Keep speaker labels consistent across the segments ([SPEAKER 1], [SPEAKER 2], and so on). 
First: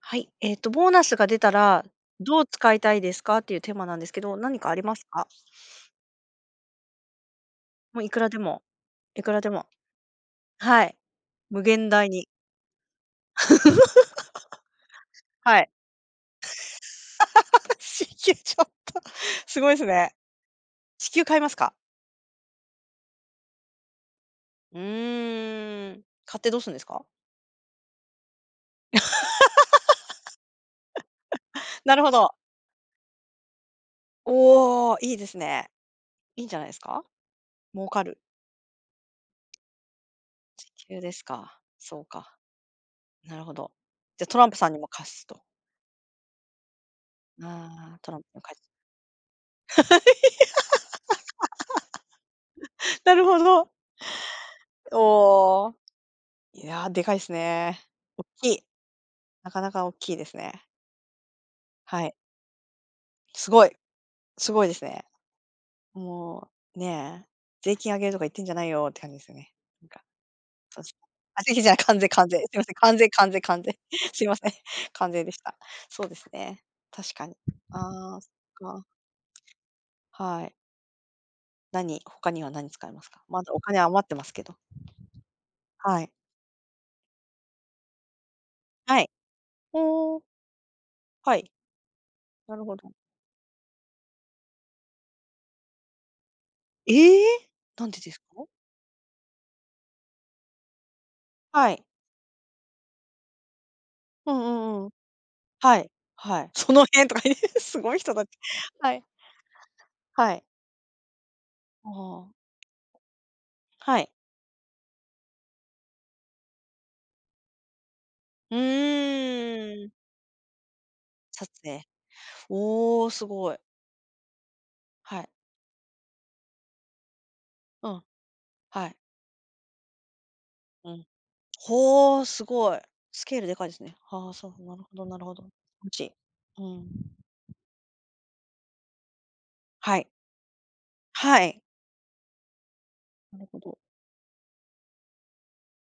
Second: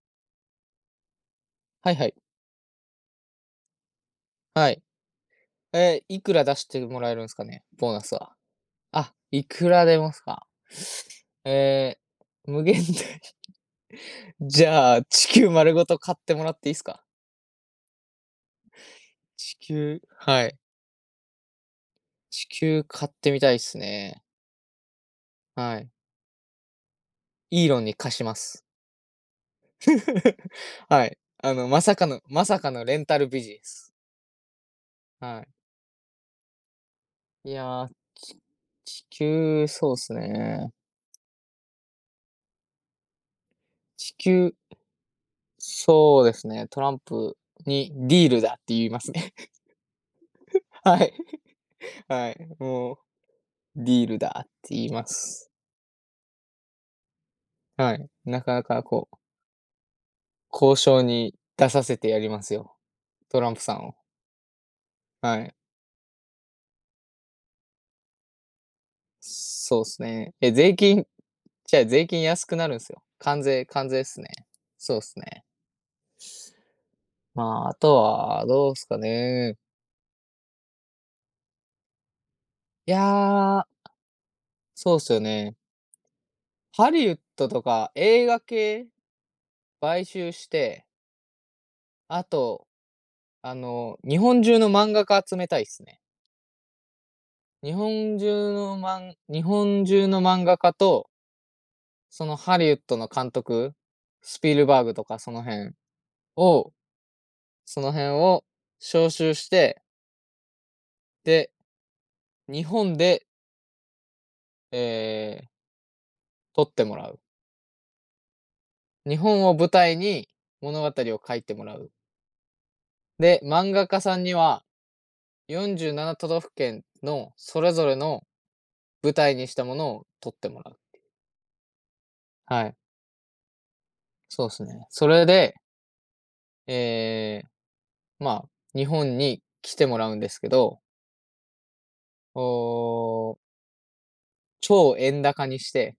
[SPEAKER 1] はい、ボーナスが出たら、
[SPEAKER 2] はいはい。
[SPEAKER 1] どう使いたいですかっていうテーマなんですけど、何か
[SPEAKER 2] は
[SPEAKER 1] あり
[SPEAKER 2] い。
[SPEAKER 1] ますか？
[SPEAKER 2] いくら出してもらえるんですかね？ボー
[SPEAKER 1] も
[SPEAKER 2] ナ
[SPEAKER 1] うい
[SPEAKER 2] ス
[SPEAKER 1] くら
[SPEAKER 2] は。
[SPEAKER 1] でも
[SPEAKER 2] あ、
[SPEAKER 1] いくら
[SPEAKER 2] い
[SPEAKER 1] でも、
[SPEAKER 2] くら出ますか。
[SPEAKER 1] はい。無限
[SPEAKER 2] え
[SPEAKER 1] 大に。
[SPEAKER 2] 無限大。じゃあ、地球
[SPEAKER 1] はい。
[SPEAKER 2] 丸ごと買ってもらっていいですか？
[SPEAKER 1] 支給ちょっと
[SPEAKER 2] 地
[SPEAKER 1] すごいです
[SPEAKER 2] 球、
[SPEAKER 1] ね。
[SPEAKER 2] はい。
[SPEAKER 1] 支給買いますか？
[SPEAKER 2] 地球買ってみたいっすね。
[SPEAKER 1] う
[SPEAKER 2] はい。
[SPEAKER 1] ーん、買ってどうするんですか？
[SPEAKER 2] イーロンに貸します。はい。あの、ま
[SPEAKER 1] な
[SPEAKER 2] さ
[SPEAKER 1] る
[SPEAKER 2] か
[SPEAKER 1] ほ
[SPEAKER 2] の
[SPEAKER 1] ど。
[SPEAKER 2] まさかのレンタルビジネス。
[SPEAKER 1] おー、いいです
[SPEAKER 2] はい。
[SPEAKER 1] ね。いいんじゃないですか？
[SPEAKER 2] いや
[SPEAKER 1] 儲
[SPEAKER 2] ー、
[SPEAKER 1] かる。
[SPEAKER 2] ち地球、そうっすね。
[SPEAKER 1] 支給ですか。そうか、なるほど。
[SPEAKER 2] 地
[SPEAKER 1] じゃ、トラン
[SPEAKER 2] 球、
[SPEAKER 1] プさんにも貸すと。
[SPEAKER 2] そうですね、トランプに
[SPEAKER 1] あー、ト
[SPEAKER 2] デ
[SPEAKER 1] ランプ
[SPEAKER 2] ィー
[SPEAKER 1] にも
[SPEAKER 2] ルだっ
[SPEAKER 1] 貸
[SPEAKER 2] て
[SPEAKER 1] す。
[SPEAKER 2] 言いますね。はい。はい。もう、
[SPEAKER 1] なるほど。
[SPEAKER 2] ディールだって言います。
[SPEAKER 1] おお。いやー、でかいですね。
[SPEAKER 2] はい。
[SPEAKER 1] 大
[SPEAKER 2] な
[SPEAKER 1] き
[SPEAKER 2] かな
[SPEAKER 1] い。
[SPEAKER 2] かこう、
[SPEAKER 1] なかなか大きいですね。
[SPEAKER 2] 交渉に出させ
[SPEAKER 1] は
[SPEAKER 2] て
[SPEAKER 1] い。
[SPEAKER 2] やりますよ。トラ
[SPEAKER 1] す
[SPEAKER 2] ンプ
[SPEAKER 1] ごい、
[SPEAKER 2] さんを。
[SPEAKER 1] すごいですね。
[SPEAKER 2] はい。
[SPEAKER 1] もう、ねえ、税金上げるとか言ってんじゃないよって感じですよね。
[SPEAKER 2] そうっ
[SPEAKER 1] なんか、
[SPEAKER 2] すね。え、税
[SPEAKER 1] そうです
[SPEAKER 2] 金、
[SPEAKER 1] あ、税金じゃな
[SPEAKER 2] じ
[SPEAKER 1] い、
[SPEAKER 2] ゃあ、
[SPEAKER 1] 関
[SPEAKER 2] 税
[SPEAKER 1] 税
[SPEAKER 2] 金
[SPEAKER 1] 関税。
[SPEAKER 2] 安
[SPEAKER 1] す
[SPEAKER 2] く
[SPEAKER 1] いま
[SPEAKER 2] な
[SPEAKER 1] せん、
[SPEAKER 2] るんす
[SPEAKER 1] 関
[SPEAKER 2] よ。
[SPEAKER 1] 税関税
[SPEAKER 2] 関
[SPEAKER 1] 関
[SPEAKER 2] 税
[SPEAKER 1] 税。
[SPEAKER 2] 関税っ す
[SPEAKER 1] す
[SPEAKER 2] ね。
[SPEAKER 1] いません、
[SPEAKER 2] そうっ
[SPEAKER 1] 関
[SPEAKER 2] す
[SPEAKER 1] 税でし
[SPEAKER 2] ね。
[SPEAKER 1] た。そうですね、確かに。
[SPEAKER 2] まあ、あと
[SPEAKER 1] ああ、そっ
[SPEAKER 2] はどう
[SPEAKER 1] か。
[SPEAKER 2] すかね。
[SPEAKER 1] はい。他には何使
[SPEAKER 2] い
[SPEAKER 1] いますか？まだお
[SPEAKER 2] や、
[SPEAKER 1] 金余ってますけど。
[SPEAKER 2] そうっすよね。
[SPEAKER 1] はい。
[SPEAKER 2] ハリウッドとか映画系
[SPEAKER 1] はい。
[SPEAKER 2] 買
[SPEAKER 1] おお、
[SPEAKER 2] 収して、
[SPEAKER 1] はい、
[SPEAKER 2] あ
[SPEAKER 1] なる
[SPEAKER 2] と、
[SPEAKER 1] ほど。
[SPEAKER 2] あの、日本中の漫画家集めたいっすね。
[SPEAKER 1] ええ
[SPEAKER 2] 日
[SPEAKER 1] ー！なんでです
[SPEAKER 2] 本
[SPEAKER 1] か？
[SPEAKER 2] 中のま日本中の漫画家と、
[SPEAKER 1] はい。
[SPEAKER 2] そのハリウッドの監督、
[SPEAKER 1] うん
[SPEAKER 2] ス
[SPEAKER 1] う
[SPEAKER 2] ピルバ
[SPEAKER 1] ん
[SPEAKER 2] ー
[SPEAKER 1] うん。
[SPEAKER 2] グとかその辺
[SPEAKER 1] はい、はい。そ
[SPEAKER 2] を
[SPEAKER 1] の辺とか す
[SPEAKER 2] その
[SPEAKER 1] ごい
[SPEAKER 2] 辺
[SPEAKER 1] 人たち。
[SPEAKER 2] を
[SPEAKER 1] はい。
[SPEAKER 2] 招集して、
[SPEAKER 1] はい。
[SPEAKER 2] で、
[SPEAKER 1] あ、
[SPEAKER 2] 日本で、
[SPEAKER 1] はい。
[SPEAKER 2] ええ、撮ってもらう。
[SPEAKER 1] う
[SPEAKER 2] 日本を舞
[SPEAKER 1] ーん。
[SPEAKER 2] 台に物語を書い
[SPEAKER 1] 撮
[SPEAKER 2] てもら
[SPEAKER 1] 影。
[SPEAKER 2] う。
[SPEAKER 1] おお、す
[SPEAKER 2] で、
[SPEAKER 1] ごい。
[SPEAKER 2] 漫画家さんには
[SPEAKER 1] はい。
[SPEAKER 2] 47都道府県のそれぞ
[SPEAKER 1] う
[SPEAKER 2] れ
[SPEAKER 1] ん、
[SPEAKER 2] の
[SPEAKER 1] はい。
[SPEAKER 2] 舞台にしたものを撮ってもらう。
[SPEAKER 1] うん。ほお、す
[SPEAKER 2] は
[SPEAKER 1] ご
[SPEAKER 2] い、
[SPEAKER 1] い。スケールでかいですね。はあ、
[SPEAKER 2] そうで
[SPEAKER 1] そう、
[SPEAKER 2] す
[SPEAKER 1] なる
[SPEAKER 2] ね。
[SPEAKER 1] ほど
[SPEAKER 2] そ
[SPEAKER 1] なる
[SPEAKER 2] れ
[SPEAKER 1] ほど。
[SPEAKER 2] で、
[SPEAKER 1] 気持ちいい。うん。
[SPEAKER 2] ええ、まあ、日本に来て
[SPEAKER 1] は
[SPEAKER 2] もら
[SPEAKER 1] い。
[SPEAKER 2] うんですけど、
[SPEAKER 1] はい。
[SPEAKER 2] お
[SPEAKER 1] な
[SPEAKER 2] ー
[SPEAKER 1] るほど。
[SPEAKER 2] 超円高にして、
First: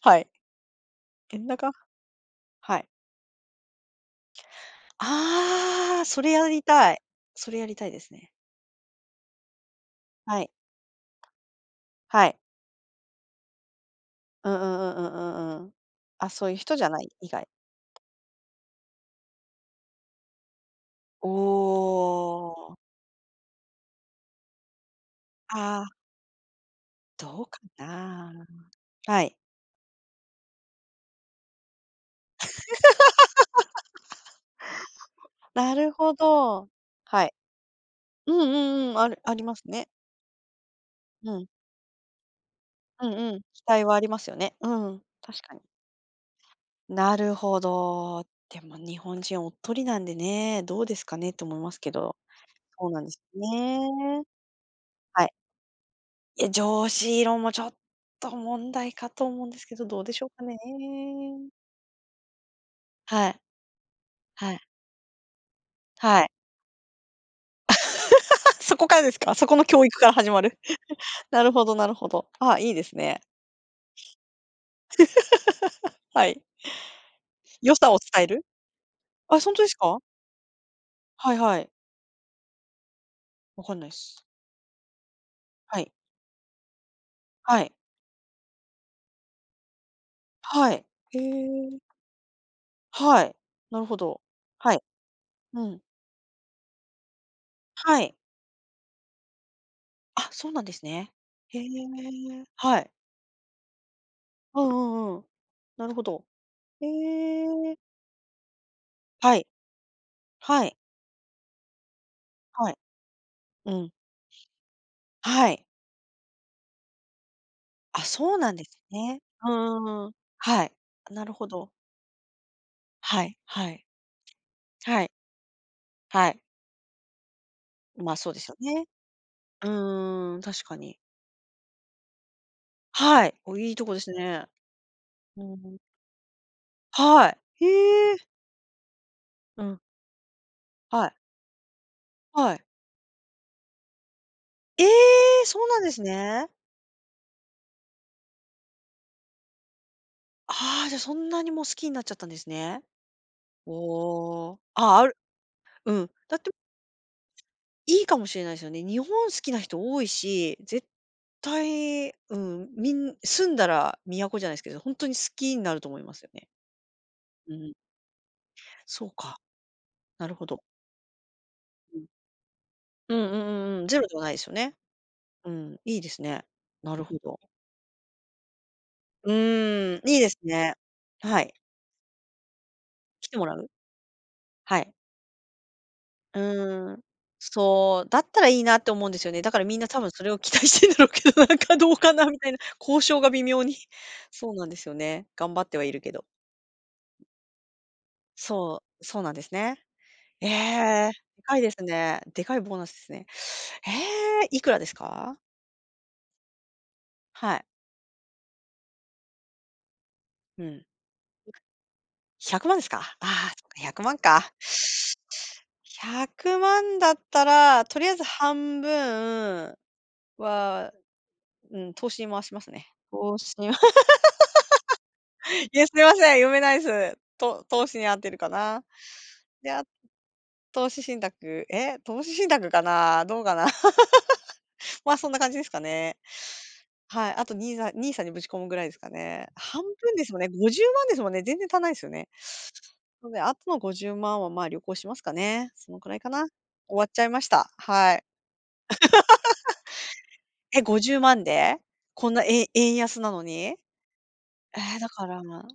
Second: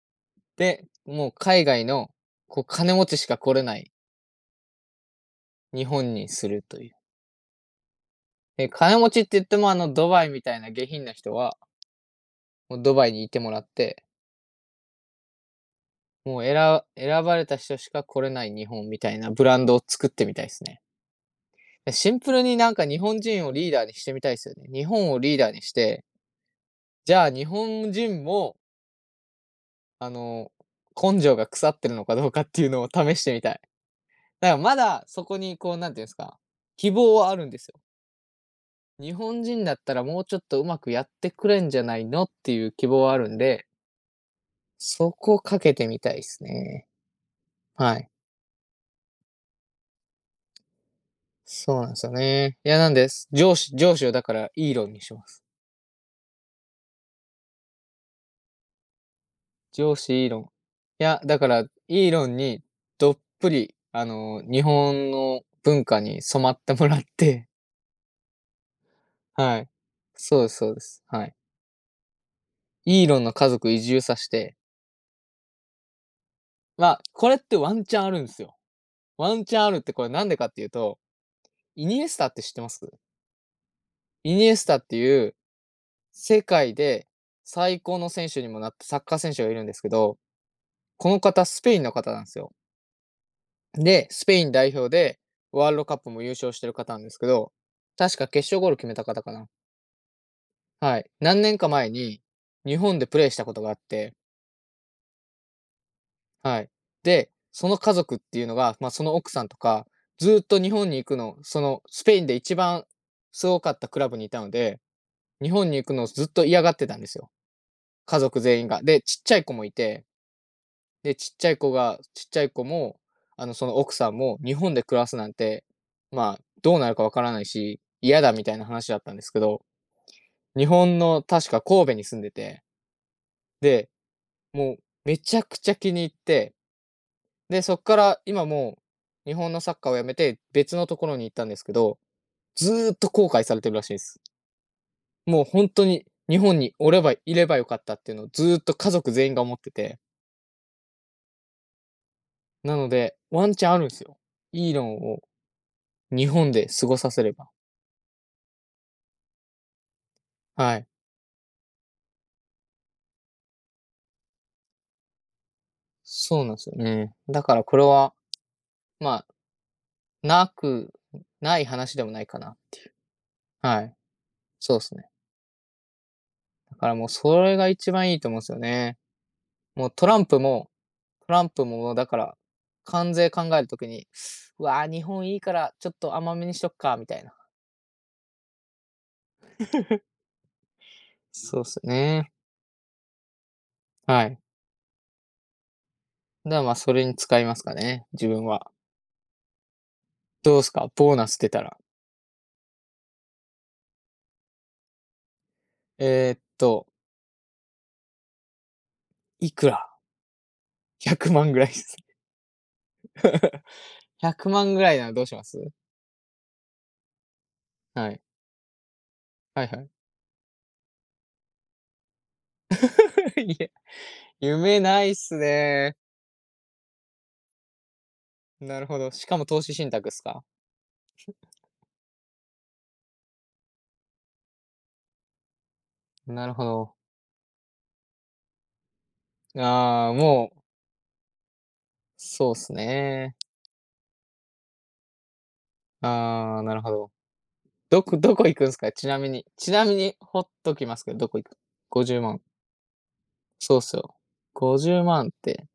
[SPEAKER 1] はい。
[SPEAKER 2] で、もう
[SPEAKER 1] 円
[SPEAKER 2] 海
[SPEAKER 1] 高。
[SPEAKER 2] 外の、こう、
[SPEAKER 1] はい。
[SPEAKER 2] 金持ちしか来れない日
[SPEAKER 1] ああ、
[SPEAKER 2] 本
[SPEAKER 1] そ
[SPEAKER 2] に
[SPEAKER 1] れや
[SPEAKER 2] す
[SPEAKER 1] り
[SPEAKER 2] るとい
[SPEAKER 1] た
[SPEAKER 2] う。
[SPEAKER 1] い。それやりたいですね。
[SPEAKER 2] で、金持ちって言っても、あの、ドバイ
[SPEAKER 1] は
[SPEAKER 2] み
[SPEAKER 1] い、
[SPEAKER 2] たいな下品な人は、
[SPEAKER 1] はい。
[SPEAKER 2] もうドバイにいてもらって、
[SPEAKER 1] うんうんうんうんうんうん。あ、
[SPEAKER 2] もう、
[SPEAKER 1] そういう人じゃない、
[SPEAKER 2] 選
[SPEAKER 1] 以
[SPEAKER 2] ばれ
[SPEAKER 1] 外。
[SPEAKER 2] た人しか来れない日本みたいなブランドを作ってみたいですね。
[SPEAKER 1] お
[SPEAKER 2] で、シンプルになん
[SPEAKER 1] お。
[SPEAKER 2] か日本人をリーダーにしてみたいですよね。日本をリーダーにし
[SPEAKER 1] あ
[SPEAKER 2] て、
[SPEAKER 1] あ、
[SPEAKER 2] じゃあ
[SPEAKER 1] どう
[SPEAKER 2] 日
[SPEAKER 1] か
[SPEAKER 2] 本人
[SPEAKER 1] な。
[SPEAKER 2] も、
[SPEAKER 1] はい。
[SPEAKER 2] あの、根性が腐ってるのかどうかっていうのを試してみたい。だからまだそこにこ
[SPEAKER 1] な
[SPEAKER 2] う、な
[SPEAKER 1] る
[SPEAKER 2] んていうんで
[SPEAKER 1] ほ
[SPEAKER 2] すか、
[SPEAKER 1] ど。
[SPEAKER 2] 希望
[SPEAKER 1] は
[SPEAKER 2] は
[SPEAKER 1] い。
[SPEAKER 2] あるんですよ。
[SPEAKER 1] うんうんうん、あ
[SPEAKER 2] 日
[SPEAKER 1] るあり
[SPEAKER 2] 本
[SPEAKER 1] ます
[SPEAKER 2] 人だっ
[SPEAKER 1] ね。
[SPEAKER 2] たらもうちょっとうまくやって
[SPEAKER 1] うん。
[SPEAKER 2] くれんじゃないのっていう希望
[SPEAKER 1] うん
[SPEAKER 2] はある
[SPEAKER 1] う
[SPEAKER 2] ん
[SPEAKER 1] ん。期
[SPEAKER 2] で、
[SPEAKER 1] 待はありますよね。うん。
[SPEAKER 2] そこ
[SPEAKER 1] 確か
[SPEAKER 2] か
[SPEAKER 1] に。
[SPEAKER 2] けてみたいですね。
[SPEAKER 1] なるほ
[SPEAKER 2] はい。
[SPEAKER 1] ど。でも日本人おっとりなんでね、どうですかねって思いま
[SPEAKER 2] そ
[SPEAKER 1] す
[SPEAKER 2] うな
[SPEAKER 1] け
[SPEAKER 2] んですよ
[SPEAKER 1] ど。
[SPEAKER 2] ね。いや、
[SPEAKER 1] そ
[SPEAKER 2] な
[SPEAKER 1] う
[SPEAKER 2] ん
[SPEAKER 1] なん
[SPEAKER 2] で、
[SPEAKER 1] です
[SPEAKER 2] す上司上司を
[SPEAKER 1] ね。
[SPEAKER 2] だからイーロンにし
[SPEAKER 1] は
[SPEAKER 2] ま
[SPEAKER 1] い。
[SPEAKER 2] す。
[SPEAKER 1] いや、上司論もちょっと問題かと思うんですけど、
[SPEAKER 2] 上
[SPEAKER 1] どうで
[SPEAKER 2] 司
[SPEAKER 1] しょ
[SPEAKER 2] イ
[SPEAKER 1] う
[SPEAKER 2] ーロン。
[SPEAKER 1] か
[SPEAKER 2] い
[SPEAKER 1] ね。
[SPEAKER 2] や、だからイーロンにどっ
[SPEAKER 1] はい、
[SPEAKER 2] ぷり、あの、
[SPEAKER 1] はい、
[SPEAKER 2] 日本の文化
[SPEAKER 1] は
[SPEAKER 2] に
[SPEAKER 1] い。
[SPEAKER 2] 染まってもらって、
[SPEAKER 1] そこからですか？そこ
[SPEAKER 2] は
[SPEAKER 1] の
[SPEAKER 2] い。
[SPEAKER 1] 教育から始ま
[SPEAKER 2] そうです
[SPEAKER 1] る？
[SPEAKER 2] そうです。はい。
[SPEAKER 1] なるほどなるほど。あ、いいです
[SPEAKER 2] イーロ
[SPEAKER 1] ね。
[SPEAKER 2] ンの家族移住させて、
[SPEAKER 1] はい。
[SPEAKER 2] まあ、これってワ
[SPEAKER 1] 良
[SPEAKER 2] ン
[SPEAKER 1] さ
[SPEAKER 2] チ
[SPEAKER 1] を
[SPEAKER 2] ャンある
[SPEAKER 1] 伝え
[SPEAKER 2] んです
[SPEAKER 1] る？
[SPEAKER 2] よ。ワ
[SPEAKER 1] あ、
[SPEAKER 2] ン
[SPEAKER 1] そん
[SPEAKER 2] チャ
[SPEAKER 1] と
[SPEAKER 2] ン
[SPEAKER 1] で
[SPEAKER 2] あ
[SPEAKER 1] す
[SPEAKER 2] るって
[SPEAKER 1] か？
[SPEAKER 2] これなんでかっていうと、
[SPEAKER 1] はいはい。
[SPEAKER 2] イニエスタって知ってます？
[SPEAKER 1] わかんないっす。
[SPEAKER 2] イニエスタっていう、
[SPEAKER 1] はい。
[SPEAKER 2] 世界で
[SPEAKER 1] はい。
[SPEAKER 2] 最高の選手にもなったサッカー選手がいるんですけど、
[SPEAKER 1] はい。
[SPEAKER 2] こ
[SPEAKER 1] へ
[SPEAKER 2] の方スペ
[SPEAKER 1] え、
[SPEAKER 2] インの方なんですよ。
[SPEAKER 1] はい。なるほ
[SPEAKER 2] で、
[SPEAKER 1] ど。
[SPEAKER 2] スペイン代
[SPEAKER 1] はい。
[SPEAKER 2] 表で
[SPEAKER 1] う
[SPEAKER 2] ワール
[SPEAKER 1] ん。
[SPEAKER 2] ドカップも優勝してる方なんですけど、
[SPEAKER 1] はい。
[SPEAKER 2] 確か決勝ゴール決めた方かな。
[SPEAKER 1] あ、そうなんです
[SPEAKER 2] はい。
[SPEAKER 1] ね。
[SPEAKER 2] 何
[SPEAKER 1] へ
[SPEAKER 2] 年
[SPEAKER 1] え、
[SPEAKER 2] か前に、日
[SPEAKER 1] はい。
[SPEAKER 2] 本でプレーしたことがあって、
[SPEAKER 1] うんうんうん。なるほど。
[SPEAKER 2] はい。
[SPEAKER 1] へ
[SPEAKER 2] で、そ
[SPEAKER 1] え。
[SPEAKER 2] の家族っていうのが、まあ、その奥
[SPEAKER 1] は
[SPEAKER 2] さ
[SPEAKER 1] い。
[SPEAKER 2] んとか、ずーっと
[SPEAKER 1] は
[SPEAKER 2] 日
[SPEAKER 1] い。
[SPEAKER 2] 本に行くの、そのスペインで一
[SPEAKER 1] はい。
[SPEAKER 2] 番すごか
[SPEAKER 1] う
[SPEAKER 2] った
[SPEAKER 1] ん。
[SPEAKER 2] クラブにいたので日
[SPEAKER 1] はい。
[SPEAKER 2] 本に行くのをずっと嫌がってたんですよ。
[SPEAKER 1] あ、
[SPEAKER 2] 家
[SPEAKER 1] そう
[SPEAKER 2] 族
[SPEAKER 1] なん
[SPEAKER 2] 全
[SPEAKER 1] で
[SPEAKER 2] 員
[SPEAKER 1] す
[SPEAKER 2] が。で、ち
[SPEAKER 1] ね。
[SPEAKER 2] っちゃい
[SPEAKER 1] う
[SPEAKER 2] 子もい
[SPEAKER 1] んうん
[SPEAKER 2] て、
[SPEAKER 1] うん。はい。
[SPEAKER 2] で、
[SPEAKER 1] なるほど。
[SPEAKER 2] ちっちゃい子も、
[SPEAKER 1] はい、
[SPEAKER 2] あの、そ
[SPEAKER 1] は
[SPEAKER 2] の
[SPEAKER 1] い。
[SPEAKER 2] 奥さんも、日本で暮
[SPEAKER 1] は
[SPEAKER 2] ら
[SPEAKER 1] い、
[SPEAKER 2] すなんて、
[SPEAKER 1] は
[SPEAKER 2] まあ、
[SPEAKER 1] い。
[SPEAKER 2] どうなるかわからないし、
[SPEAKER 1] まあ、
[SPEAKER 2] 嫌
[SPEAKER 1] そ
[SPEAKER 2] だ
[SPEAKER 1] うで
[SPEAKER 2] み
[SPEAKER 1] す
[SPEAKER 2] た
[SPEAKER 1] よ
[SPEAKER 2] いな
[SPEAKER 1] ね。
[SPEAKER 2] 話だったんですけど、
[SPEAKER 1] うーん、確
[SPEAKER 2] 日
[SPEAKER 1] かに。
[SPEAKER 2] 本の確か神戸に住んでて、
[SPEAKER 1] はい。お、いいと
[SPEAKER 2] で、
[SPEAKER 1] こですね。
[SPEAKER 2] もうめち
[SPEAKER 1] う
[SPEAKER 2] ゃくちゃ
[SPEAKER 1] ん。
[SPEAKER 2] 気に入って、
[SPEAKER 1] は
[SPEAKER 2] で、
[SPEAKER 1] い。
[SPEAKER 2] そっか
[SPEAKER 1] へえ。
[SPEAKER 2] ら今もう日本の
[SPEAKER 1] う
[SPEAKER 2] サッ
[SPEAKER 1] ん。
[SPEAKER 2] カーをやめて別のと
[SPEAKER 1] は
[SPEAKER 2] こ
[SPEAKER 1] い。
[SPEAKER 2] ろに行ったんですけど、
[SPEAKER 1] はい。
[SPEAKER 2] ずーっと後悔されてるらしいです。
[SPEAKER 1] え
[SPEAKER 2] も
[SPEAKER 1] え、
[SPEAKER 2] う
[SPEAKER 1] そう
[SPEAKER 2] 本
[SPEAKER 1] なん
[SPEAKER 2] 当
[SPEAKER 1] です
[SPEAKER 2] に日
[SPEAKER 1] ね。
[SPEAKER 2] 本におればいればよかったっていうのをずーっと家族全員が思ってて、
[SPEAKER 1] ああ、じゃ、そんなにもう好きになっちゃったんです
[SPEAKER 2] な
[SPEAKER 1] ね。
[SPEAKER 2] ので、ワンチャ
[SPEAKER 1] お
[SPEAKER 2] ンあるんですよ。
[SPEAKER 1] お。
[SPEAKER 2] イーロ
[SPEAKER 1] あ
[SPEAKER 2] ン
[SPEAKER 1] あ、ある、
[SPEAKER 2] を
[SPEAKER 1] うん。
[SPEAKER 2] 日
[SPEAKER 1] だって、
[SPEAKER 2] 本で過ごさせれば。
[SPEAKER 1] いいかもしれないですよね。日本好きな人多いし、
[SPEAKER 2] は
[SPEAKER 1] 絶
[SPEAKER 2] い。
[SPEAKER 1] 対、うん、みん住んだら都じゃないですけど、ほんとに好きになると思いますよ
[SPEAKER 2] そう
[SPEAKER 1] ね。
[SPEAKER 2] なんですよね。だ
[SPEAKER 1] う
[SPEAKER 2] から
[SPEAKER 1] ん。
[SPEAKER 2] これは、
[SPEAKER 1] そう
[SPEAKER 2] まあ、
[SPEAKER 1] か、なるほ
[SPEAKER 2] な
[SPEAKER 1] ど。
[SPEAKER 2] く、ない話
[SPEAKER 1] うん。
[SPEAKER 2] でもないかな。
[SPEAKER 1] うんうんうん
[SPEAKER 2] は
[SPEAKER 1] うん。
[SPEAKER 2] い。
[SPEAKER 1] ゼロではないですよね。
[SPEAKER 2] そうですね。
[SPEAKER 1] うん、いいですね。
[SPEAKER 2] だか
[SPEAKER 1] な
[SPEAKER 2] ら
[SPEAKER 1] る
[SPEAKER 2] もう
[SPEAKER 1] ほど。
[SPEAKER 2] それが一番いいと思うんですよね。
[SPEAKER 1] う
[SPEAKER 2] もう
[SPEAKER 1] ー
[SPEAKER 2] ト
[SPEAKER 1] ん、い
[SPEAKER 2] ラ
[SPEAKER 1] い
[SPEAKER 2] ン
[SPEAKER 1] です
[SPEAKER 2] プも
[SPEAKER 1] ね。はい。
[SPEAKER 2] だから、関
[SPEAKER 1] 来
[SPEAKER 2] 税
[SPEAKER 1] て
[SPEAKER 2] 考
[SPEAKER 1] もら
[SPEAKER 2] える
[SPEAKER 1] う？
[SPEAKER 2] ときに、う
[SPEAKER 1] は
[SPEAKER 2] わー、
[SPEAKER 1] い。
[SPEAKER 2] 日本いいからちょっと甘
[SPEAKER 1] う
[SPEAKER 2] めにしとく
[SPEAKER 1] ー
[SPEAKER 2] か
[SPEAKER 1] ん。
[SPEAKER 2] みたいな。
[SPEAKER 1] そう、だったらいいなって思うんですよね。だからみんな多分それを期待してんだろうけど、なん
[SPEAKER 2] そうっ
[SPEAKER 1] か
[SPEAKER 2] す
[SPEAKER 1] どうかな
[SPEAKER 2] ね。
[SPEAKER 1] みたいな、交渉が微妙に。
[SPEAKER 2] はい。
[SPEAKER 1] そうなんですよね。頑張ってはいるけど。
[SPEAKER 2] だからまあ、それに使いますかね、自分は。
[SPEAKER 1] そう、そうなんですね。え
[SPEAKER 2] どうですか、
[SPEAKER 1] え、
[SPEAKER 2] ボーナス
[SPEAKER 1] で
[SPEAKER 2] 出
[SPEAKER 1] か
[SPEAKER 2] た
[SPEAKER 1] いで
[SPEAKER 2] ら。
[SPEAKER 1] すね。でかいボーナスですね。ええ、いくらですか？
[SPEAKER 2] えーっと、
[SPEAKER 1] はい。
[SPEAKER 2] いくら？
[SPEAKER 1] うん。
[SPEAKER 2] 100万ぐらいです。
[SPEAKER 1] 100万ですか？ああ、そっか、100万
[SPEAKER 2] 100
[SPEAKER 1] か。
[SPEAKER 2] 万ぐらいならどうします？
[SPEAKER 1] 100万だったら、とり
[SPEAKER 2] は
[SPEAKER 1] あえず
[SPEAKER 2] い。
[SPEAKER 1] 半
[SPEAKER 2] はい
[SPEAKER 1] 分
[SPEAKER 2] はい。
[SPEAKER 1] は、うん、投資に回しますね。投 資
[SPEAKER 2] いえ、
[SPEAKER 1] は
[SPEAKER 2] 夢ないっす
[SPEAKER 1] いや、す
[SPEAKER 2] ね。
[SPEAKER 1] いません、読めないです。と 投資に合ってるか
[SPEAKER 2] な
[SPEAKER 1] な。
[SPEAKER 2] るほど。しかも投
[SPEAKER 1] で、
[SPEAKER 2] 資
[SPEAKER 1] あ、
[SPEAKER 2] 信託っすか？
[SPEAKER 1] 投資信託、投資信託かな、どうかな。まあ、そんな感じですかね。
[SPEAKER 2] なるほど。
[SPEAKER 1] はい、あとニーん NIS にぶち込むぐらいですかね。半
[SPEAKER 2] ああ、
[SPEAKER 1] 分ですもんね、
[SPEAKER 2] もう、
[SPEAKER 1] 50万ですもんね、全然足んないですよね。
[SPEAKER 2] そうっす
[SPEAKER 1] なの
[SPEAKER 2] ね。
[SPEAKER 1] で、あとの50万は、まあ、旅行しますかね。そのくらいかな。
[SPEAKER 2] ああ、なるほ
[SPEAKER 1] 終わっ
[SPEAKER 2] ど。
[SPEAKER 1] ちゃいました。はい。
[SPEAKER 2] どこ行くんすかちなみに。ほっと
[SPEAKER 1] え、
[SPEAKER 2] きますけ
[SPEAKER 1] 50
[SPEAKER 2] ど、どこ
[SPEAKER 1] 万
[SPEAKER 2] 行く？
[SPEAKER 1] で？
[SPEAKER 2] 50
[SPEAKER 1] こん
[SPEAKER 2] 万。
[SPEAKER 1] な、円安なのに？え
[SPEAKER 2] そうっすよ。50
[SPEAKER 1] え、だか
[SPEAKER 2] 万っ
[SPEAKER 1] ら、
[SPEAKER 2] て、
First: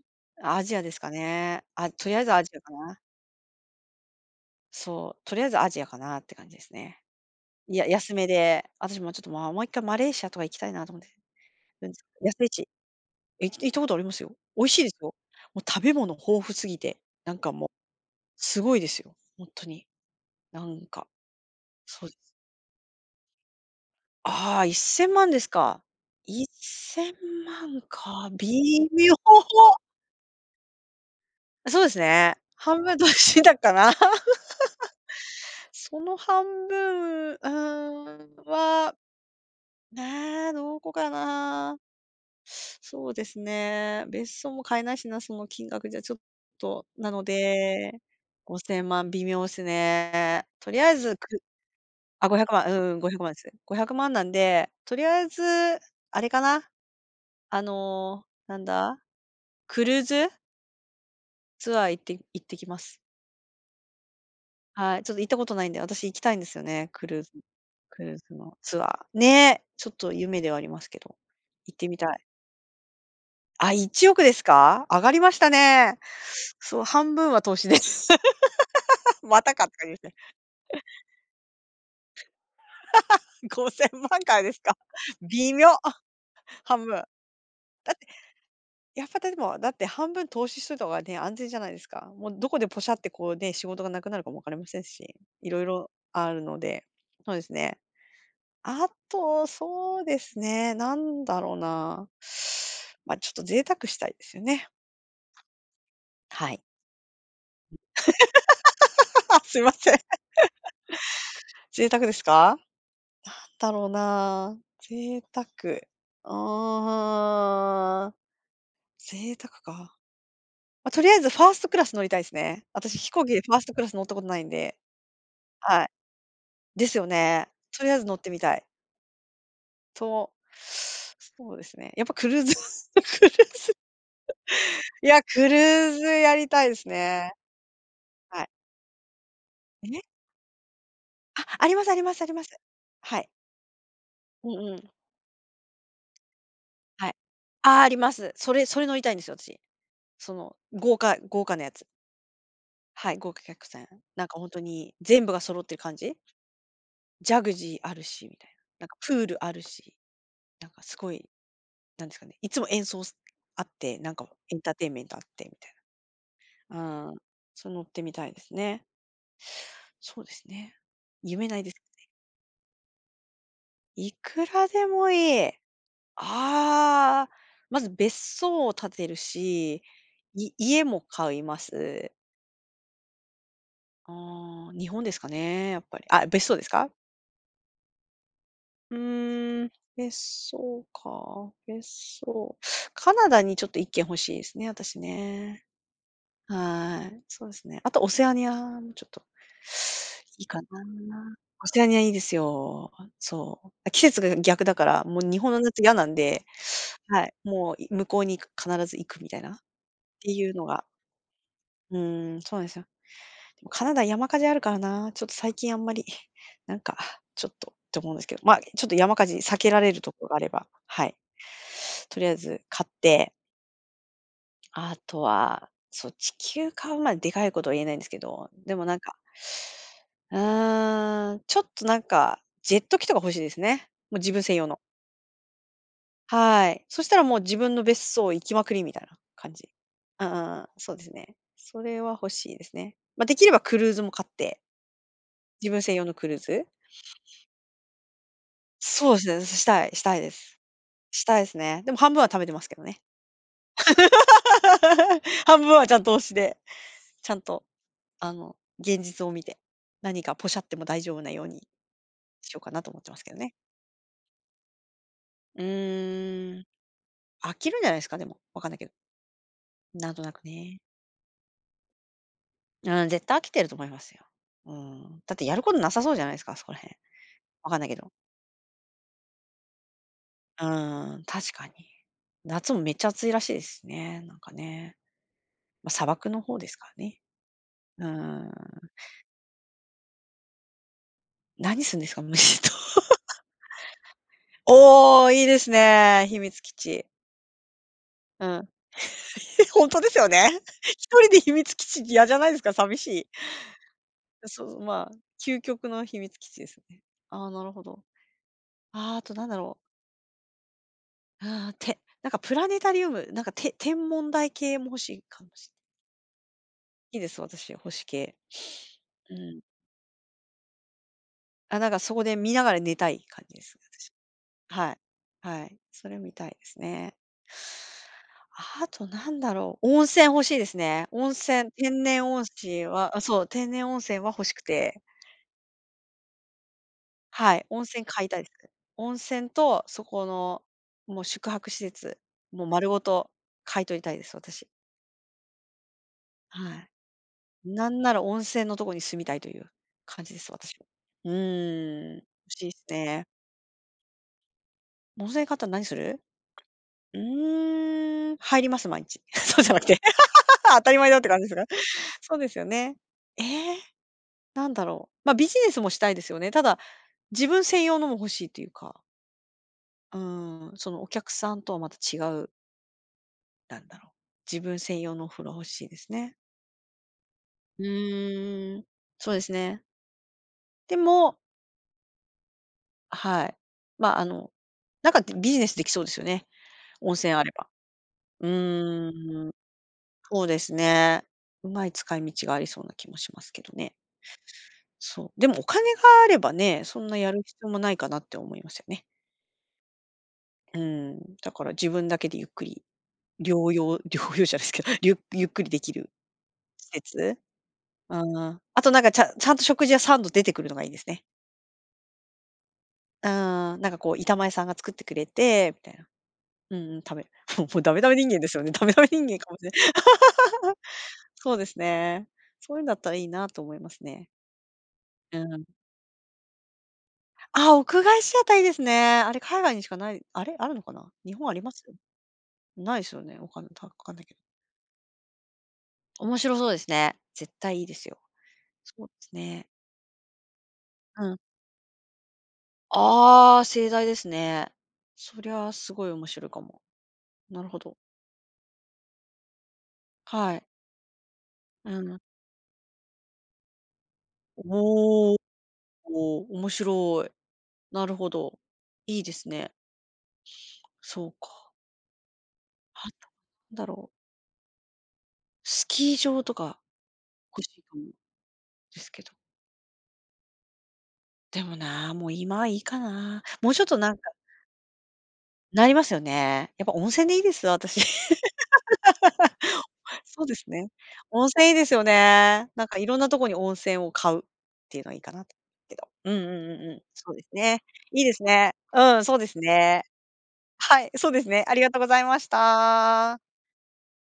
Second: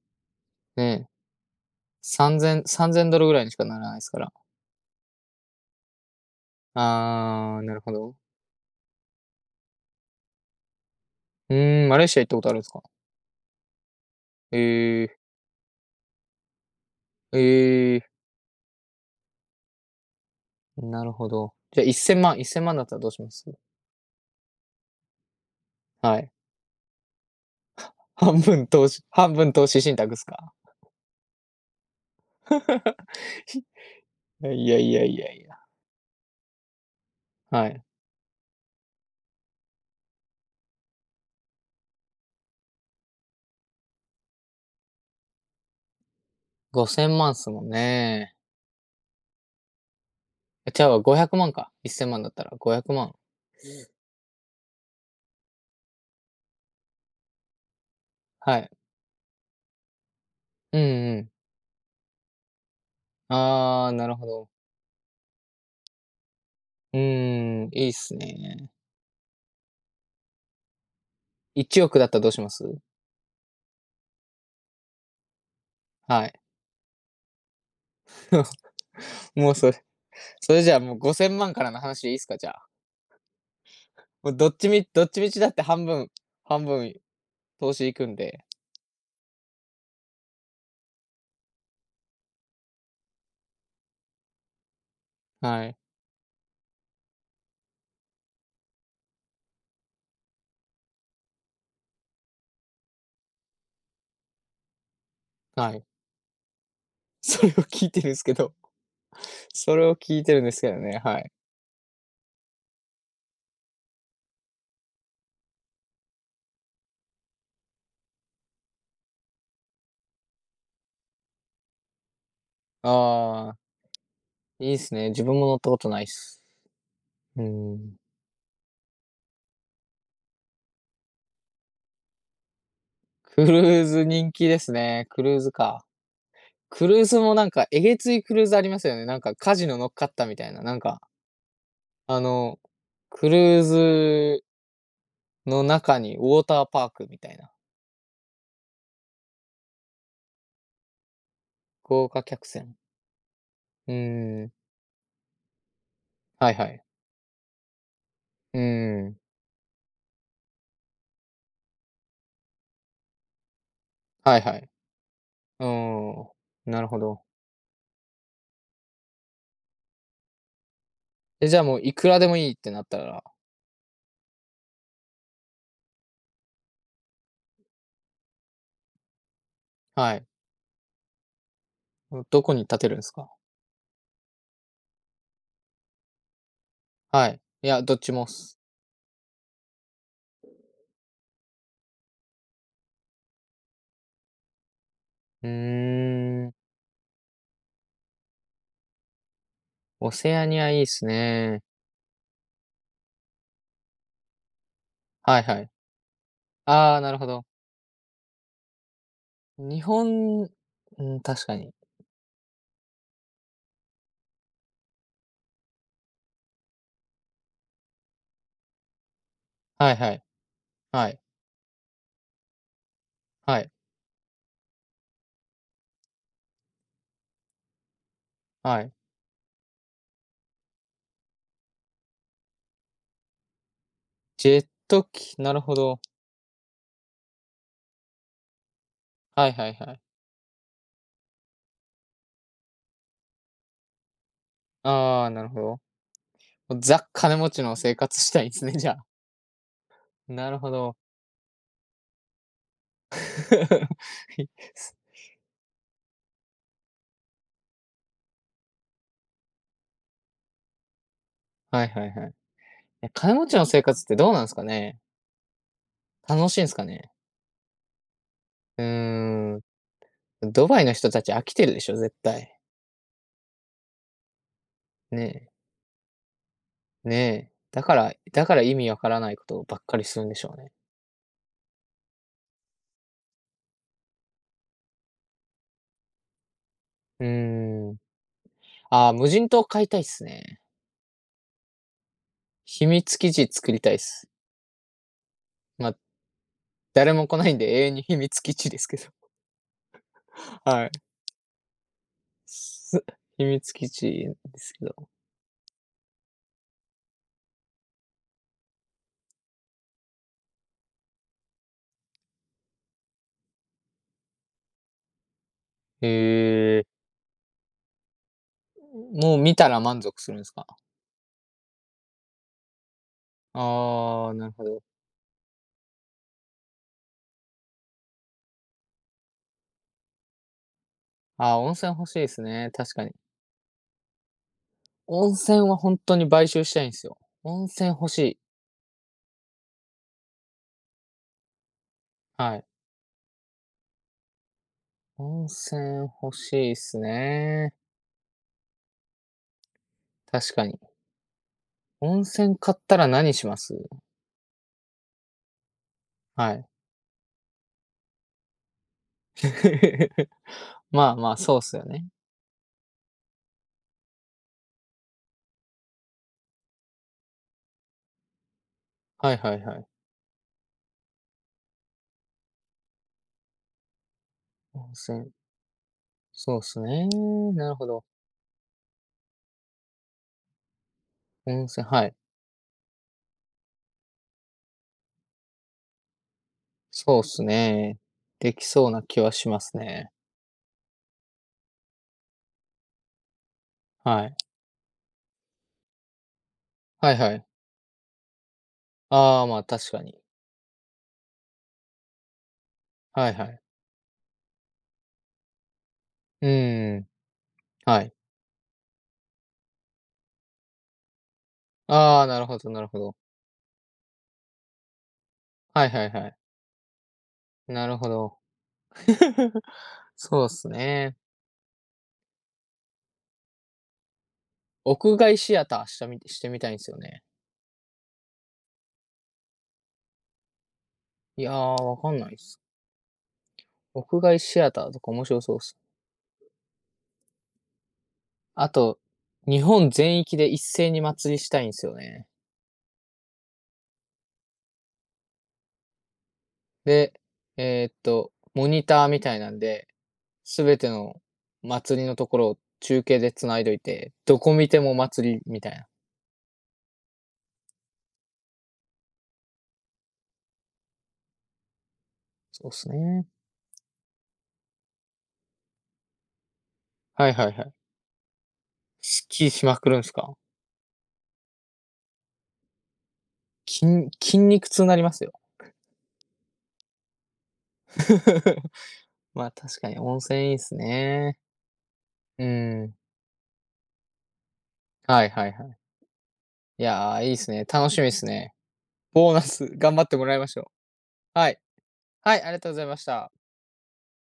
[SPEAKER 1] アジアです
[SPEAKER 2] ね、
[SPEAKER 1] かね。あ、とりあえずアジア
[SPEAKER 2] 3000、
[SPEAKER 1] か
[SPEAKER 2] さん
[SPEAKER 1] な。
[SPEAKER 2] ぜんドルぐらいにしかならないですから。
[SPEAKER 1] そう、とりあえずアジアかなって感じですね。
[SPEAKER 2] ああ、な
[SPEAKER 1] い
[SPEAKER 2] る
[SPEAKER 1] や、
[SPEAKER 2] ほ
[SPEAKER 1] 安
[SPEAKER 2] ど。
[SPEAKER 1] めで、私もちょっと、まあ、もう一回マレーシアとか行きたいなと思って
[SPEAKER 2] うーん、
[SPEAKER 1] るんで
[SPEAKER 2] マ
[SPEAKER 1] す。
[SPEAKER 2] レーシア行っ
[SPEAKER 1] 安
[SPEAKER 2] たこ
[SPEAKER 1] い
[SPEAKER 2] とあるんで
[SPEAKER 1] し、
[SPEAKER 2] すか？
[SPEAKER 1] え、行ったことありますよ。
[SPEAKER 2] え
[SPEAKER 1] 美味しいですよ。
[SPEAKER 2] えー、
[SPEAKER 1] もう食べ物豊富すぎて、なんかもう
[SPEAKER 2] ええ、
[SPEAKER 1] すごいですよ、本当に。なん
[SPEAKER 2] な
[SPEAKER 1] か、
[SPEAKER 2] るほど。じゃあ
[SPEAKER 1] そうで
[SPEAKER 2] 1000
[SPEAKER 1] す。
[SPEAKER 2] 万、1 0万だったらどうします？
[SPEAKER 1] ああ、1000万ですか。
[SPEAKER 2] はい。
[SPEAKER 1] 1000万か、
[SPEAKER 2] 半
[SPEAKER 1] 微
[SPEAKER 2] 分投資
[SPEAKER 1] 妙。
[SPEAKER 2] 半分投 資信託っすか？
[SPEAKER 1] そうですね。半分どうしてた かな。
[SPEAKER 2] いやいやいやいや、
[SPEAKER 1] その半分、う
[SPEAKER 2] はい。
[SPEAKER 1] ーん、は、ねえ、どこかな。そうですね。別荘も買えないしな、その金額じゃちょっと、な
[SPEAKER 2] 5000
[SPEAKER 1] の
[SPEAKER 2] 万っすもん
[SPEAKER 1] で、
[SPEAKER 2] ね。
[SPEAKER 1] 5000万微妙ですね。とり
[SPEAKER 2] じゃ、
[SPEAKER 1] あ
[SPEAKER 2] う
[SPEAKER 1] え
[SPEAKER 2] わ、
[SPEAKER 1] ず、
[SPEAKER 2] 500万か。1000万だった
[SPEAKER 1] 500
[SPEAKER 2] ら
[SPEAKER 1] 万、
[SPEAKER 2] 500
[SPEAKER 1] うん、
[SPEAKER 2] 万。
[SPEAKER 1] 500万です。500万なんで、とりあえず、あれかな、
[SPEAKER 2] は
[SPEAKER 1] なん
[SPEAKER 2] い。
[SPEAKER 1] だ、クルーズ
[SPEAKER 2] うんうん。
[SPEAKER 1] ツアー行ってきます。
[SPEAKER 2] ああ、なるほど。
[SPEAKER 1] はい、ちょっと行ったことないんで、私行きたいんですよね、
[SPEAKER 2] う
[SPEAKER 1] クルーズ
[SPEAKER 2] ーん、いいっ
[SPEAKER 1] クル
[SPEAKER 2] す
[SPEAKER 1] ーズの
[SPEAKER 2] ね。
[SPEAKER 1] ツアー。ねえ、ちょっと夢ではありますけど、行っ
[SPEAKER 2] 1
[SPEAKER 1] てみ
[SPEAKER 2] 億だっ
[SPEAKER 1] た
[SPEAKER 2] たら
[SPEAKER 1] い。
[SPEAKER 2] どうします？
[SPEAKER 1] あ、1億ですか？上がりましたね。
[SPEAKER 2] はい。
[SPEAKER 1] そう、半分は投資です。ま
[SPEAKER 2] もう
[SPEAKER 1] たかって感じですね。
[SPEAKER 2] それじゃあもう5000万からの話でいいっすか？じゃあ。
[SPEAKER 1] 5000万
[SPEAKER 2] もう
[SPEAKER 1] からですか？
[SPEAKER 2] どっちみちだ
[SPEAKER 1] 微
[SPEAKER 2] って
[SPEAKER 1] 妙。
[SPEAKER 2] 半
[SPEAKER 1] 半
[SPEAKER 2] 分
[SPEAKER 1] 分。
[SPEAKER 2] 投資
[SPEAKER 1] だっ
[SPEAKER 2] 行
[SPEAKER 1] て、
[SPEAKER 2] くんで。
[SPEAKER 1] やっぱでも、だって半分投資しといた方がね、安全じゃないですか。もうどこでポシャってこうね、仕事がなくなるかもわかりませんし、
[SPEAKER 2] は
[SPEAKER 1] 色
[SPEAKER 2] い、
[SPEAKER 1] 々あるので。そうですね。あと、そうですね、なんだろうな。まあ、ちょっと贅沢したいですよね。
[SPEAKER 2] はい。
[SPEAKER 1] はい。
[SPEAKER 2] それを聞いてるんですけど
[SPEAKER 1] すいま
[SPEAKER 2] それ
[SPEAKER 1] せ
[SPEAKER 2] を
[SPEAKER 1] ん。
[SPEAKER 2] 聞いてるんですけどね、はい。
[SPEAKER 1] 贅沢ですか？だろうな。贅沢。ああ、贅沢か。ま、とりあえずファーストクラス乗りたいすね。私飛行機でフ
[SPEAKER 2] あ
[SPEAKER 1] ァ
[SPEAKER 2] あ、
[SPEAKER 1] ーストクラス乗ったことないん
[SPEAKER 2] いい
[SPEAKER 1] で。
[SPEAKER 2] っすね。自分も乗ったこ
[SPEAKER 1] はい。
[SPEAKER 2] とないっす。
[SPEAKER 1] ですよ
[SPEAKER 2] うー
[SPEAKER 1] ね。とりあ
[SPEAKER 2] ん。
[SPEAKER 1] えず乗ってみたい。と、そうですね。やっぱクルーズ クル
[SPEAKER 2] クル
[SPEAKER 1] ーズ。
[SPEAKER 2] ーズ人気です
[SPEAKER 1] い
[SPEAKER 2] ね。
[SPEAKER 1] や、
[SPEAKER 2] クルー
[SPEAKER 1] ク
[SPEAKER 2] ズ
[SPEAKER 1] ル
[SPEAKER 2] か。
[SPEAKER 1] ーズやりたいで
[SPEAKER 2] ク
[SPEAKER 1] す
[SPEAKER 2] ルーズ
[SPEAKER 1] ね。
[SPEAKER 2] もなんか、えげついクル
[SPEAKER 1] は
[SPEAKER 2] ー
[SPEAKER 1] い。
[SPEAKER 2] ズありますよね。なんかカジノ乗
[SPEAKER 1] え？
[SPEAKER 2] っかったみたいな、なんか、
[SPEAKER 1] あ、ありますありま
[SPEAKER 2] あ
[SPEAKER 1] すあります。
[SPEAKER 2] の、
[SPEAKER 1] はい。
[SPEAKER 2] クルーズ
[SPEAKER 1] うんうん。
[SPEAKER 2] の中にウォーターパーク
[SPEAKER 1] はい。
[SPEAKER 2] みたいな、
[SPEAKER 1] ああ、あります。それ乗りたいんですよ、私。その豪華豪華なやつ。
[SPEAKER 2] 豪華客船。
[SPEAKER 1] はい、豪華客船。
[SPEAKER 2] う
[SPEAKER 1] なんか
[SPEAKER 2] ー
[SPEAKER 1] 本
[SPEAKER 2] ん、
[SPEAKER 1] 当に全部が揃ってる感じ。
[SPEAKER 2] はいはい。
[SPEAKER 1] ジャグジーあるしみたいな。
[SPEAKER 2] う
[SPEAKER 1] なんか
[SPEAKER 2] ー
[SPEAKER 1] プ
[SPEAKER 2] ん、
[SPEAKER 1] ールあるし、なんかすごい、なんですかね、いつも演奏すあって、なんか
[SPEAKER 2] はい
[SPEAKER 1] エ
[SPEAKER 2] は
[SPEAKER 1] ン
[SPEAKER 2] い。
[SPEAKER 1] ターテインメントあってみ
[SPEAKER 2] う
[SPEAKER 1] たい
[SPEAKER 2] ーん、なるほ
[SPEAKER 1] な。うん、
[SPEAKER 2] ど。
[SPEAKER 1] そう乗ってみたいですね。そうですね。夢
[SPEAKER 2] え、
[SPEAKER 1] な
[SPEAKER 2] じゃ
[SPEAKER 1] い
[SPEAKER 2] あ
[SPEAKER 1] です。
[SPEAKER 2] もういくらでもいいってなったら、
[SPEAKER 1] いくらでもいい。ああ、まず別荘を建てるし、
[SPEAKER 2] はい、
[SPEAKER 1] 家も買います。
[SPEAKER 2] どこに建てるんすか？
[SPEAKER 1] ああ、日本ですかね、やっぱり。あ、別荘ですか？
[SPEAKER 2] はい、いや、どっちもっす。
[SPEAKER 1] うーん、別荘か、別荘。カナダにちょっと一軒欲しいですね、私
[SPEAKER 2] うー
[SPEAKER 1] ね。
[SPEAKER 2] ん、
[SPEAKER 1] はい、そうですね。あとオセアニアもちょっと
[SPEAKER 2] オセ
[SPEAKER 1] い
[SPEAKER 2] ア
[SPEAKER 1] い
[SPEAKER 2] ニ
[SPEAKER 1] かな。
[SPEAKER 2] アいいっすね。
[SPEAKER 1] オセアニアいいですよ。そう。あ、季節が逆だから、もう日
[SPEAKER 2] はい
[SPEAKER 1] 本の
[SPEAKER 2] はい。
[SPEAKER 1] 夏嫌なんで、
[SPEAKER 2] ああ、なる
[SPEAKER 1] は
[SPEAKER 2] ほ
[SPEAKER 1] い、
[SPEAKER 2] ど。
[SPEAKER 1] もう、向こうに必ず行くみたいなっ
[SPEAKER 2] 日
[SPEAKER 1] て
[SPEAKER 2] 本、う
[SPEAKER 1] いうのが、
[SPEAKER 2] ーん、確かに。
[SPEAKER 1] うーん、そうなんですよ。でもカナダ山火事あるからな、ちょっと最近あんまり、なんか、ちょっとって思うんですけど、まあ、ちょっと山火事避けられ
[SPEAKER 2] はい
[SPEAKER 1] ると
[SPEAKER 2] は
[SPEAKER 1] こ
[SPEAKER 2] い。
[SPEAKER 1] ろがあれば、は
[SPEAKER 2] は
[SPEAKER 1] い。
[SPEAKER 2] い。
[SPEAKER 1] とりあえず買って、
[SPEAKER 2] はい。
[SPEAKER 1] あとは、そう、地球買うまででかいことは言えないんですけど、で
[SPEAKER 2] は
[SPEAKER 1] も
[SPEAKER 2] い。
[SPEAKER 1] なんか、うーん、ちょっとなんか、ジェット機とか欲しいですね。もう自分
[SPEAKER 2] ジ
[SPEAKER 1] 専
[SPEAKER 2] ェ
[SPEAKER 1] 用
[SPEAKER 2] ッ
[SPEAKER 1] の。
[SPEAKER 2] ト機、なるほど。
[SPEAKER 1] はい。そしたらもう自分の別荘行きまくりみたいな
[SPEAKER 2] は
[SPEAKER 1] 感
[SPEAKER 2] いは
[SPEAKER 1] じ。
[SPEAKER 2] いはい。
[SPEAKER 1] うんうんうん、そうですね。それは欲しいですね。まあ、できればクルーズも買って
[SPEAKER 2] ああ、なるほ
[SPEAKER 1] 自分
[SPEAKER 2] ど。
[SPEAKER 1] 専用のクルーズ？
[SPEAKER 2] もうザ金持ちの生活したいんですね、じゃあ。
[SPEAKER 1] そうですね、したいしたいで
[SPEAKER 2] な
[SPEAKER 1] す。
[SPEAKER 2] るほど。
[SPEAKER 1] したいですね。でも半分は貯めてますけどね。
[SPEAKER 2] いす
[SPEAKER 1] 半分はちゃんと投資で、ちゃんと、あの、現実を見て、何かポシャっても大丈夫なように
[SPEAKER 2] はいはいはい。
[SPEAKER 1] しようかなと思っ
[SPEAKER 2] え、
[SPEAKER 1] てますけ
[SPEAKER 2] 金
[SPEAKER 1] ど
[SPEAKER 2] 持
[SPEAKER 1] ね。
[SPEAKER 2] ちの生活ってどうなんすかね？
[SPEAKER 1] う
[SPEAKER 2] 楽し
[SPEAKER 1] ー
[SPEAKER 2] い
[SPEAKER 1] ん、
[SPEAKER 2] んすかね？
[SPEAKER 1] 飽きるんじゃないですか、でも、わかんない
[SPEAKER 2] う
[SPEAKER 1] けど。
[SPEAKER 2] ーん、
[SPEAKER 1] なんとなく
[SPEAKER 2] ド
[SPEAKER 1] ね。
[SPEAKER 2] バイの人たち飽きてるでしょ、絶対。
[SPEAKER 1] うん、絶対飽きてると思いますよ。うん、だって
[SPEAKER 2] ね。
[SPEAKER 1] やることなさそうじゃないですか、そこら辺。
[SPEAKER 2] ねえ。
[SPEAKER 1] わかんないけど。
[SPEAKER 2] だから意味わからないことばっかりするんでしょう
[SPEAKER 1] う
[SPEAKER 2] ね。
[SPEAKER 1] ん、確かに。夏もめっちゃ暑いらしいですね、なんかね。まあ、砂漠の方ですからね。
[SPEAKER 2] うーん。
[SPEAKER 1] うん。
[SPEAKER 2] ああ、無人島買いたいっすね。
[SPEAKER 1] 何するんですか？虫と。
[SPEAKER 2] 秘 密基地作りたいっす。
[SPEAKER 1] おお、いいです
[SPEAKER 2] まあ、
[SPEAKER 1] ね。秘密基地。
[SPEAKER 2] 誰も来ないんで永遠に秘密
[SPEAKER 1] う
[SPEAKER 2] 基
[SPEAKER 1] ん。
[SPEAKER 2] 地ですけど。
[SPEAKER 1] 本当ですよね。
[SPEAKER 2] はい。
[SPEAKER 1] 一人で秘密基地嫌じゃないですか？寂
[SPEAKER 2] す
[SPEAKER 1] しい。
[SPEAKER 2] 秘密基地で
[SPEAKER 1] そ
[SPEAKER 2] す
[SPEAKER 1] う、
[SPEAKER 2] け
[SPEAKER 1] ま
[SPEAKER 2] ど。
[SPEAKER 1] あ、究極の秘密基地ですね。ああ、なるほど。ああ、あとなんだろう。ああ、なんかプラネタリウム、なんか、天文台系も欲しいかもしれな
[SPEAKER 2] へえ。
[SPEAKER 1] いいいです、私、星系。う
[SPEAKER 2] もう見
[SPEAKER 1] ん。
[SPEAKER 2] たら満足するんですか？
[SPEAKER 1] あ、なんかそこで見ながら寝たい感じです、私。
[SPEAKER 2] ああ、なるほど。
[SPEAKER 1] はい。はい。それ見たいですね。あとなんだろう、温泉欲しいですね。温
[SPEAKER 2] ああ、
[SPEAKER 1] 泉、
[SPEAKER 2] 温泉
[SPEAKER 1] 天
[SPEAKER 2] 欲しい
[SPEAKER 1] 然
[SPEAKER 2] です
[SPEAKER 1] 温
[SPEAKER 2] ね、
[SPEAKER 1] 泉
[SPEAKER 2] 確かに。
[SPEAKER 1] はあ、そう、天然温泉は欲しくて、
[SPEAKER 2] 温泉は本当に買収したいんですよ。
[SPEAKER 1] はい、
[SPEAKER 2] 温
[SPEAKER 1] 温
[SPEAKER 2] 泉
[SPEAKER 1] 泉
[SPEAKER 2] 欲し
[SPEAKER 1] 買いた
[SPEAKER 2] い。
[SPEAKER 1] いです。温泉とそこの、もう宿泊施設、
[SPEAKER 2] は
[SPEAKER 1] も
[SPEAKER 2] い。
[SPEAKER 1] う丸ごと買い取りたいです、私。
[SPEAKER 2] 温泉欲しい
[SPEAKER 1] は
[SPEAKER 2] っ
[SPEAKER 1] い。
[SPEAKER 2] すね。
[SPEAKER 1] なんなら温泉のとこに住みたいという感じです、
[SPEAKER 2] 確か
[SPEAKER 1] 私
[SPEAKER 2] に。
[SPEAKER 1] は。うーん、
[SPEAKER 2] 温
[SPEAKER 1] 欲
[SPEAKER 2] 泉
[SPEAKER 1] しい
[SPEAKER 2] 買
[SPEAKER 1] で
[SPEAKER 2] っ
[SPEAKER 1] す
[SPEAKER 2] たら
[SPEAKER 1] ね。
[SPEAKER 2] 何します？
[SPEAKER 1] 温泉買ったら何する？
[SPEAKER 2] はい。
[SPEAKER 1] うーん、入ります、毎日。そうじゃなくて、当たり前
[SPEAKER 2] まあ
[SPEAKER 1] だって
[SPEAKER 2] まあ、
[SPEAKER 1] 感じです
[SPEAKER 2] そうっ
[SPEAKER 1] が。
[SPEAKER 2] すよね。
[SPEAKER 1] そうですよね。ええ。なんだろう、ま、ビジネスもしたいですよね。ただ、自分専用のも欲しいというか、
[SPEAKER 2] はいはいはい。
[SPEAKER 1] うん、そのお客さんとはまた違う、なんだろう、自分
[SPEAKER 2] 温
[SPEAKER 1] 専用のお
[SPEAKER 2] 泉。
[SPEAKER 1] 風呂欲しいですね。
[SPEAKER 2] そうっすね。なる
[SPEAKER 1] う
[SPEAKER 2] ほど。
[SPEAKER 1] ーん。そうですね。でも、
[SPEAKER 2] 温泉、はい。
[SPEAKER 1] はい。まあ、あの、なんか、ビジネスできそうですよね、温
[SPEAKER 2] そうっ
[SPEAKER 1] 泉
[SPEAKER 2] す
[SPEAKER 1] あれば。
[SPEAKER 2] ね。
[SPEAKER 1] う
[SPEAKER 2] できそうな気は
[SPEAKER 1] ー
[SPEAKER 2] し
[SPEAKER 1] ん、
[SPEAKER 2] ますね。
[SPEAKER 1] そうですね。うまい使い道がありそうな気もしますけどね。
[SPEAKER 2] はい。
[SPEAKER 1] そう、でもお金があればね、そん
[SPEAKER 2] は
[SPEAKER 1] な
[SPEAKER 2] い
[SPEAKER 1] や
[SPEAKER 2] は
[SPEAKER 1] る
[SPEAKER 2] い。
[SPEAKER 1] 必要もないかなって思いますよね。
[SPEAKER 2] ああ、まあ確かに。
[SPEAKER 1] うん、だから自分だけでゆっくり
[SPEAKER 2] はいはい。
[SPEAKER 1] 療養 療養じゃないですけど、ゆっくりできる
[SPEAKER 2] う
[SPEAKER 1] 施
[SPEAKER 2] ーん、
[SPEAKER 1] 設。
[SPEAKER 2] はい。
[SPEAKER 1] ああ、あとなんかちゃんと食事は3度出てくるのがいいですね。
[SPEAKER 2] ああ、なるほどなるほど。
[SPEAKER 1] うん、なんかこう板前さんが作ってくれて、み
[SPEAKER 2] はい
[SPEAKER 1] たい
[SPEAKER 2] は
[SPEAKER 1] な。
[SPEAKER 2] いはい。
[SPEAKER 1] うんうん、食べ もう
[SPEAKER 2] な
[SPEAKER 1] ダ
[SPEAKER 2] る
[SPEAKER 1] メ
[SPEAKER 2] ほ
[SPEAKER 1] ダメ人
[SPEAKER 2] ど。
[SPEAKER 1] 間ですよね。ダメダメ人間かも しれな
[SPEAKER 2] そうっす
[SPEAKER 1] い
[SPEAKER 2] ね。
[SPEAKER 1] そうですね。そういうんだったらいいなと思いますね。
[SPEAKER 2] 屋
[SPEAKER 1] う
[SPEAKER 2] 外シ
[SPEAKER 1] ん。
[SPEAKER 2] アターしてみたいんですよね。
[SPEAKER 1] あ、屋外シアターいいですね。あれ海外にしかないあれ、あるのかな？日
[SPEAKER 2] い
[SPEAKER 1] 本
[SPEAKER 2] や
[SPEAKER 1] あります？
[SPEAKER 2] ー、わかんないっす。
[SPEAKER 1] ないですよね。わかんないわかん
[SPEAKER 2] 屋
[SPEAKER 1] ないけ
[SPEAKER 2] 外
[SPEAKER 1] ど。
[SPEAKER 2] シアターとか面白そうっす。
[SPEAKER 1] 面白そうですね。絶対いいですよ。
[SPEAKER 2] あと、
[SPEAKER 1] そうです
[SPEAKER 2] 日
[SPEAKER 1] ね。
[SPEAKER 2] 本全域で一斉に
[SPEAKER 1] う
[SPEAKER 2] 祭
[SPEAKER 1] ん。
[SPEAKER 2] りしたいんですよね。
[SPEAKER 1] ああ、盛大ですね。そりゃ、すごい面白いかも。
[SPEAKER 2] で、
[SPEAKER 1] なるほど。
[SPEAKER 2] モニターみたいなんで、
[SPEAKER 1] は
[SPEAKER 2] す
[SPEAKER 1] い。
[SPEAKER 2] べての
[SPEAKER 1] う
[SPEAKER 2] 祭りの
[SPEAKER 1] ん。
[SPEAKER 2] ところを中継で繋いどいて、どこ見ても
[SPEAKER 1] お
[SPEAKER 2] 祭
[SPEAKER 1] お、
[SPEAKER 2] りみたいな。
[SPEAKER 1] 面白い。なるほど。いいですね。そうか。
[SPEAKER 2] そうっす
[SPEAKER 1] あ
[SPEAKER 2] ね。
[SPEAKER 1] と、なんだろう。スキー場とか
[SPEAKER 2] はいはい
[SPEAKER 1] 欲
[SPEAKER 2] はい。
[SPEAKER 1] しいかもですけ
[SPEAKER 2] スッ
[SPEAKER 1] ど。
[SPEAKER 2] キリしまくるんすか？
[SPEAKER 1] でもな、もう今はいいかな。もうちょっとなんか
[SPEAKER 2] 筋肉痛になりますよ。
[SPEAKER 1] なりますよね。やっぱ温泉でいいです、私。
[SPEAKER 2] まあ確かに温 泉
[SPEAKER 1] そう
[SPEAKER 2] い
[SPEAKER 1] で
[SPEAKER 2] いっ
[SPEAKER 1] す
[SPEAKER 2] す
[SPEAKER 1] ね。
[SPEAKER 2] ね。
[SPEAKER 1] 温泉いいですよ
[SPEAKER 2] う
[SPEAKER 1] ね。なん
[SPEAKER 2] ん。
[SPEAKER 1] かいろんなとこに温泉を買うっていうのはいい
[SPEAKER 2] はい
[SPEAKER 1] かな
[SPEAKER 2] はい
[SPEAKER 1] と
[SPEAKER 2] はい。
[SPEAKER 1] けど。うんうんうん
[SPEAKER 2] い
[SPEAKER 1] うん。
[SPEAKER 2] やー、い
[SPEAKER 1] そ
[SPEAKER 2] い
[SPEAKER 1] う
[SPEAKER 2] っ
[SPEAKER 1] です
[SPEAKER 2] すね。
[SPEAKER 1] ね。
[SPEAKER 2] 楽しみっ
[SPEAKER 1] いい
[SPEAKER 2] す
[SPEAKER 1] です
[SPEAKER 2] ね。
[SPEAKER 1] ね。うん、
[SPEAKER 2] ボー
[SPEAKER 1] そう
[SPEAKER 2] ナ
[SPEAKER 1] です
[SPEAKER 2] ス頑
[SPEAKER 1] ね。
[SPEAKER 2] 張ってもらいましょ
[SPEAKER 1] はい、そう
[SPEAKER 2] う。
[SPEAKER 1] です
[SPEAKER 2] はい。
[SPEAKER 1] ね。ありがとうござい
[SPEAKER 2] は
[SPEAKER 1] ま
[SPEAKER 2] い、あ
[SPEAKER 1] し
[SPEAKER 2] りがとうございました。
[SPEAKER 1] た。